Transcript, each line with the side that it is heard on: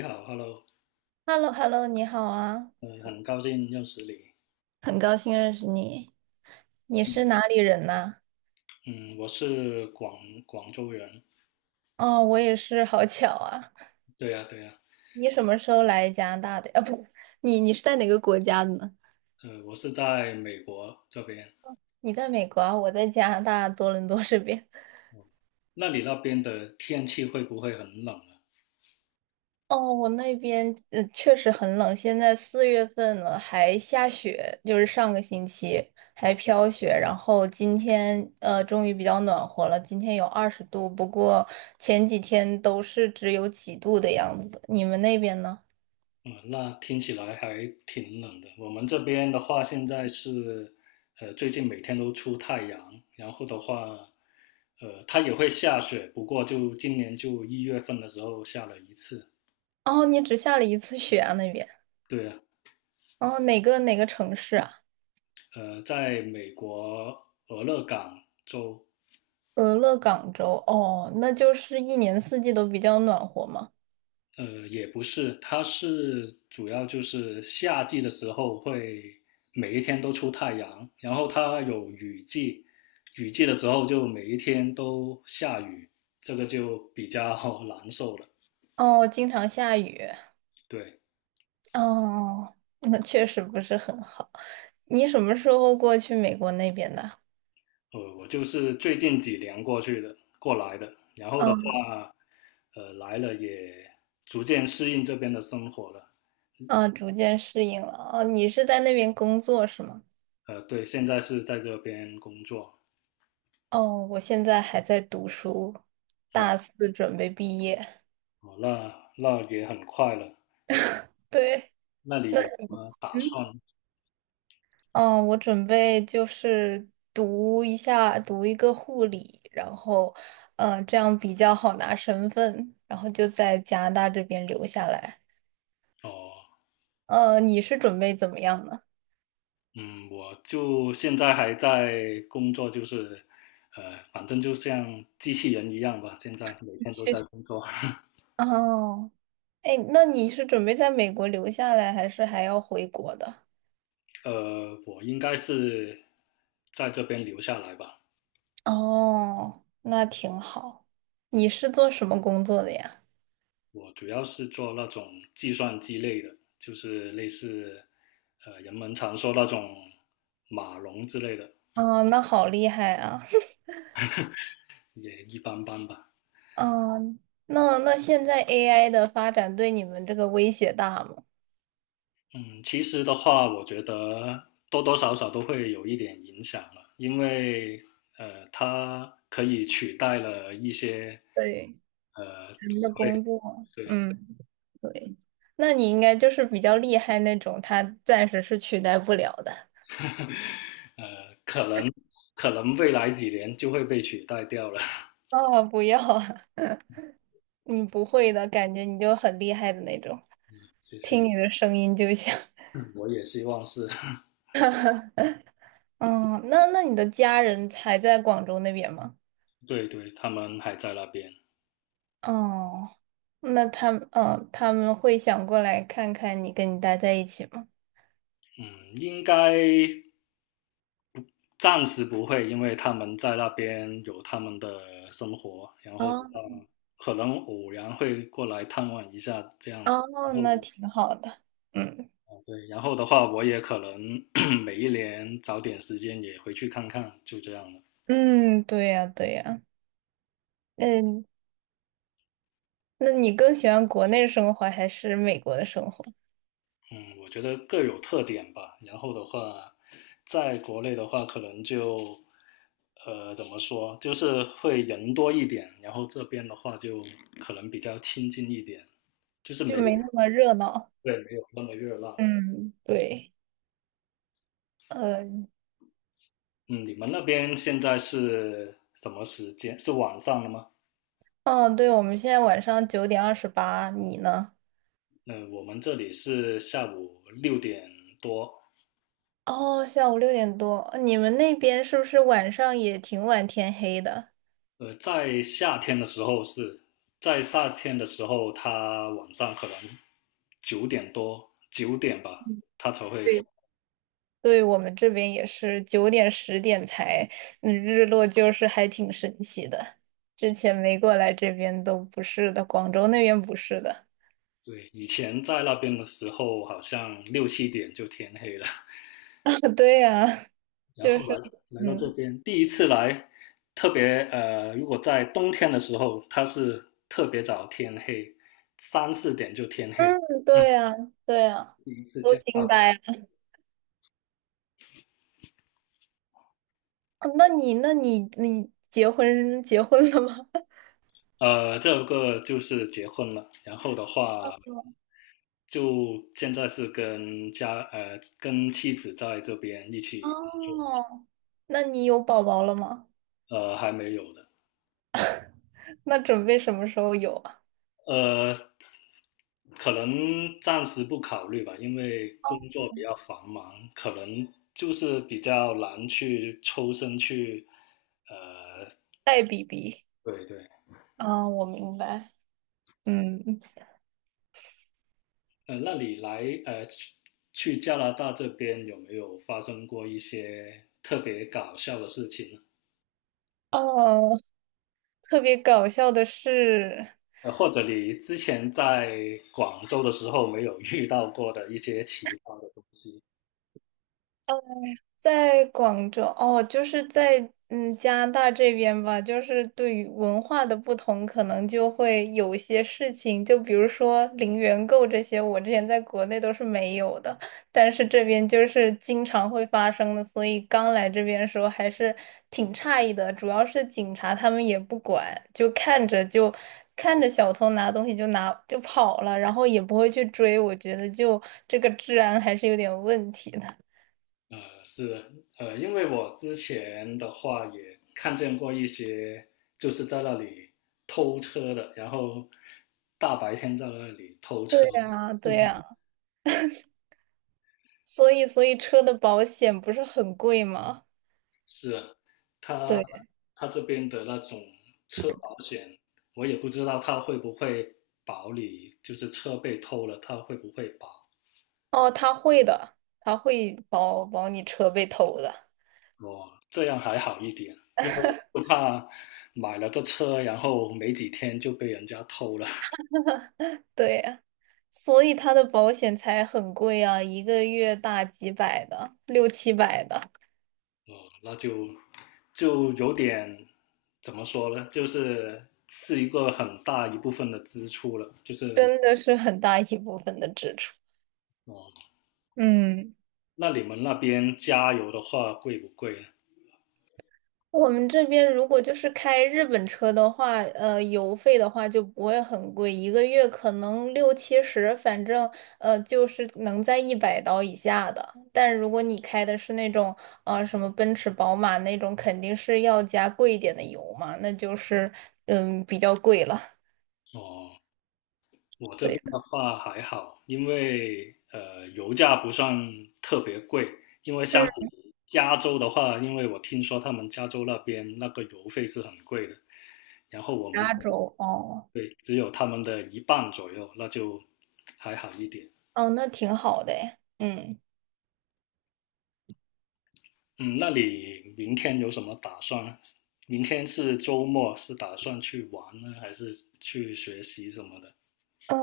left: 你好，Hello，
right: h e l l o Hello 你好啊，
left: 嗯，很高兴认识你。
right: 很高兴认识你。你是
left: 嗯
right: 哪里人呐？
left: 嗯，我是广州人。
right: 哦，我也是，好巧啊。
left: 对呀，对呀。
right: 你什么时候来加拿大的？啊，不。你是在哪个国家的呢？
left: 我是在美国这边。
right: 你在美国啊，我在加拿大多伦多这边。
left: 那你那边的天气会不会很冷啊？
right: 哦，我那边确实很冷，现在4月份了，还下雪，就是上个星期还飘雪，然后今天终于比较暖和了，今天有20度，不过前几天都是只有几度的样子。你们那边呢？
left: 嗯，那听起来还挺冷的。我们这边的话，现在是，最近每天都出太阳，然后的话，它也会下雪，不过就今年就1月份的时候下了一次。
right: 哦，你只下了一次雪啊那边。
left: 对呀。
right: 哦，哪个城市啊？
left: 在美国俄勒冈州。
right: 俄勒冈州。哦，那就是一年四季都比较暖和嘛。
left: 也不是，它是主要就是夏季的时候会每一天都出太阳，然后它有雨季，雨季的时候就每一天都下雨，这个就比较 难受了。
right: 哦，经常下雨。
left: 对。
right: 哦，那确实不是很好。你什么时候过去美国那边的？
left: 我就是最近几年过去的，过来的，然后的
right: 嗯。
left: 话，来了也逐渐适应这边的生活了。
right: 啊，逐渐适应了。哦，你是在那边工作是吗？
left: 对，现在是在这边工作。
right: 哦，我现在还在读书，大四准备毕业。
left: 哦，那也很快了。
right: 对。
left: 那你
right: 那。
left: 有什么打算？
right: 嗯。嗯，我准备就是读一下，读一个护理，然后，嗯，这样比较好拿身份，然后就在加拿大这边留下来。
left: 哦，
right: 你是准备怎么样呢？
left: 嗯，我就现在还在工作，就是，反正就像机器人一样吧，现在每 天都
right: 其
left: 在
right: 去。
left: 工作。
right: 哦。哎，那你是准备在美国留下来，还是还要回国的？
left: 我应该是在这边留下来吧。
right: 哦，那挺好。你是做什么工作的呀？
left: 我主要是做那种计算机类的，就是类似，人们常说那种码农之类的，
right: 哦，那好厉害啊！
left: 也一般般吧。
right: 嗯，那现在 AI 的发展对你们这个威胁大吗？
left: 嗯，其实的话，我觉得多多少少都会有一点影响了，因为它可以取代了一些
right: 对。
left: 职
right: 人的
left: 位。
right: 工作，
left: 对。
right: 嗯，对，那你应该就是比较厉害那种，他暂时是取代不了的。
left: 呃，可能可能未来几年就会被取代掉了。
right: 啊，不要啊，你不会的感觉，你就很厉害的那种，
left: 谢谢。
right: 听你的声音就像。
left: 嗯，我也希望是。
right: 嗯，那你的家人还在广州那边吗？
left: 对对，他们还在那边。
right: 哦，那他们，嗯，他们会想过来看看你，跟你待在一起吗？
left: 嗯，应该暂时不会，因为他们在那边有他们的生活，然后
right: 哦。
left: 可能偶然会过来探望一下这样子。
right: 哦，
left: 然后
right: 那挺好的。嗯。
left: 对，然后的话，我也可能 每一年找点时间也回去看看，就这样了。
right: 嗯，对呀对呀，嗯，那你更喜欢国内生活还是美国的生活？
left: 嗯，我觉得各有特点吧。然后的话，在国内的话，可能就怎么说，就是会人多一点，然后这边的话就可能比较亲近一点。
right: 就没那么热闹。
left: 对，没有那么热闹。
right: 嗯，对。嗯。
left: 嗯，你们那边现在是什么时间？是晚上了吗？
right: 哦，对，我们现在晚上9:28，你呢？
left: 嗯，我们这里是下午6点多。
right: 哦，下午六点多，你们那边是不是晚上也挺晚天黑的？
left: 呃，在夏天的时候是，在夏天的时候，它晚上可能9点多、9点吧，
right: 嗯，
left: 它才会天。
right: 对。对，我们这边也是九点十点才，嗯，日落就是还挺神奇的。之前没过来这边都不是的，广州那边不是的。
left: 对，以前在那边的时候，好像6、7点就天黑了。
right: 对呀，
left: 然
right: 就
left: 后
right: 是，
left: 来到这
right: 嗯。
left: 边，第一次来，特别呃，如果在冬天的时候，它是特别早天黑，3、4点就天黑。
right: 嗯，
left: 嗯，
right: 对呀，对呀，
left: 第一次
right: 都
left: 见
right: 惊
left: 到。
right: 呆了。那你，那你，你结婚了吗？
left: 这个就是结婚了，然后的话，就现在是跟妻子在这边一起。
right: 哦，那你有宝宝了吗？
left: 还没有的。
right: 那准备什么时候有啊？
left: 呃，可能暂时不考虑吧，因为工
right: 哦，
left: 作比较繁忙，可能就是比较难去抽身去。呃，
right: 带 BB。
left: 对对。
right: 啊，我明白。嗯。
left: 那你去加拿大这边有没有发生过一些特别搞笑的事情呢？
right: 哦，特别搞笑的是。
left: 或者你之前在广州的时候没有遇到过的一些奇葩的东西？
right: 在广州哦，就是在加拿大这边吧，就是对于文化的不同，可能就会有一些事情，就比如说零元购这些，我之前在国内都是没有的，但是这边就是经常会发生的，所以刚来这边的时候还是挺诧异的，主要是警察他们也不管，就看着小偷拿东西就拿就跑了，然后也不会去追，我觉得就这个治安还是有点问题的。
left: 呃，是的。因为我之前的话也看见过一些，就是在那里偷车的，然后大白天在那里偷
right: 对
left: 车。
right: 呀，对呀。所以车的保险不是很贵吗？
left: 是啊，他
right: 对。
left: 他这边的那种车保险，我也不知道他会不会保你，就是车被偷了，他会不会保？
right: 哦，他会的，他会保你车被偷的。
left: 哦，这样还好一点，因为我就怕买了个车，然后没几天就被人家偷了。
right: 对呀，所以他的保险才很贵啊，一个月大几百的，六七百的，
left: 哦，那就有点怎么说呢？就是一个很大一部分的支出了。就是
right: 真的是很大一部分的支出。
left: 哦，
right: 嗯。
left: 那你们那边加油的话贵不贵呢？
right: 我们这边如果就是开日本车的话，油费的话就不会很贵，一个月可能六七十，反正就是能在100刀以下的。但如果你开的是那种什么奔驰、宝马那种，肯定是要加贵一点的油嘛，那就是比较贵了。
left: 哦，我这
right: 对
left: 边
right: 的。
left: 的话还好，因为油价不算特别贵。
right: 嗯，
left: 加州的话，因为我听说他们加州那边那个油费是很贵的，然后我们，
right: 加州哦。
left: 对，只有他们的一半左右，那就还好一点。
right: 哦，那挺好的诶，嗯。
left: 嗯，那你明天有什么打算？明天是周末，是打算去玩呢，还是去学习什么的？
right: 嗯，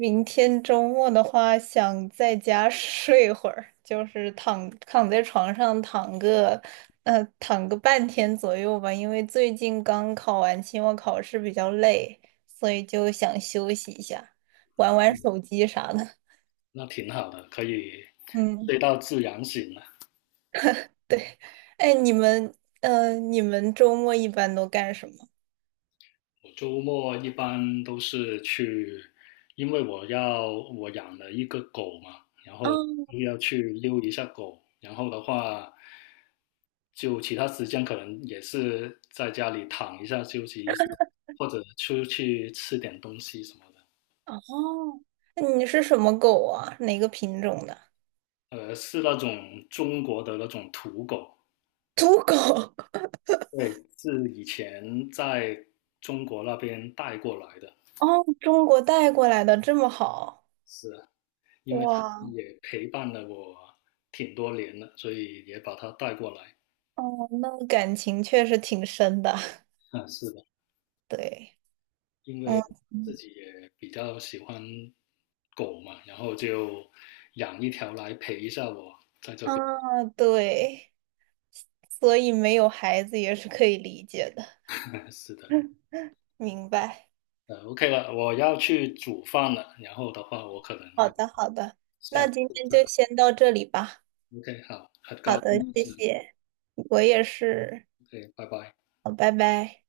right: 明天周末的话，想在家睡会儿，就是躺躺在床上躺个，躺个半天左右吧。因为最近刚考完期末考试，比较累，所以就想休息一下，玩玩手机啥的。
left: 那挺好的，可以
right: 嗯，
left: 睡到自然醒了。
right: 对。哎，你们，你们周末一般都干什么？
left: 我周末一般都是去，因为我养了一个狗嘛，然后
right: 嗯。
left: 又要去溜一下狗，然后的话，就其他时间可能也是在家里躺一下休息一下，或者出去吃点东西什么的。
right: 哦，那你是什么狗啊？哪个品种的？
left: 是那种中国的那种土狗。
right: 土狗。
left: 对，是以前在中国那边带过来的。
right: 哦，中国带过来的这么好，
left: 是啊，因为它
right: 哇。
left: 也陪伴了我挺多年了，所以也把它带过来。
right: 哦，那感情确实挺深的，
left: 啊，是的，
right: 对。
left: 因
right: 嗯。
left: 为自
right: 嗯
left: 己也比较喜欢狗嘛，然后就养一条来陪一下我在这边。
right: 啊，对，所以没有孩子也是可以理解的，
left: 是的。
right: 明白。
left: OK 了，我要去煮饭了，然后的话我可能
right: 好
left: 要
right: 的，好的，
left: 下一
right: 那今
left: 次
right: 天
left: 再
right: 就
left: 来。
right: 先到这里吧。
left: OK，好，很
right: 好
left: 高兴
right: 的，
left: 认
right: 谢
left: 识你
right: 谢，我也是，
left: OK，拜拜。
right: 好，拜拜。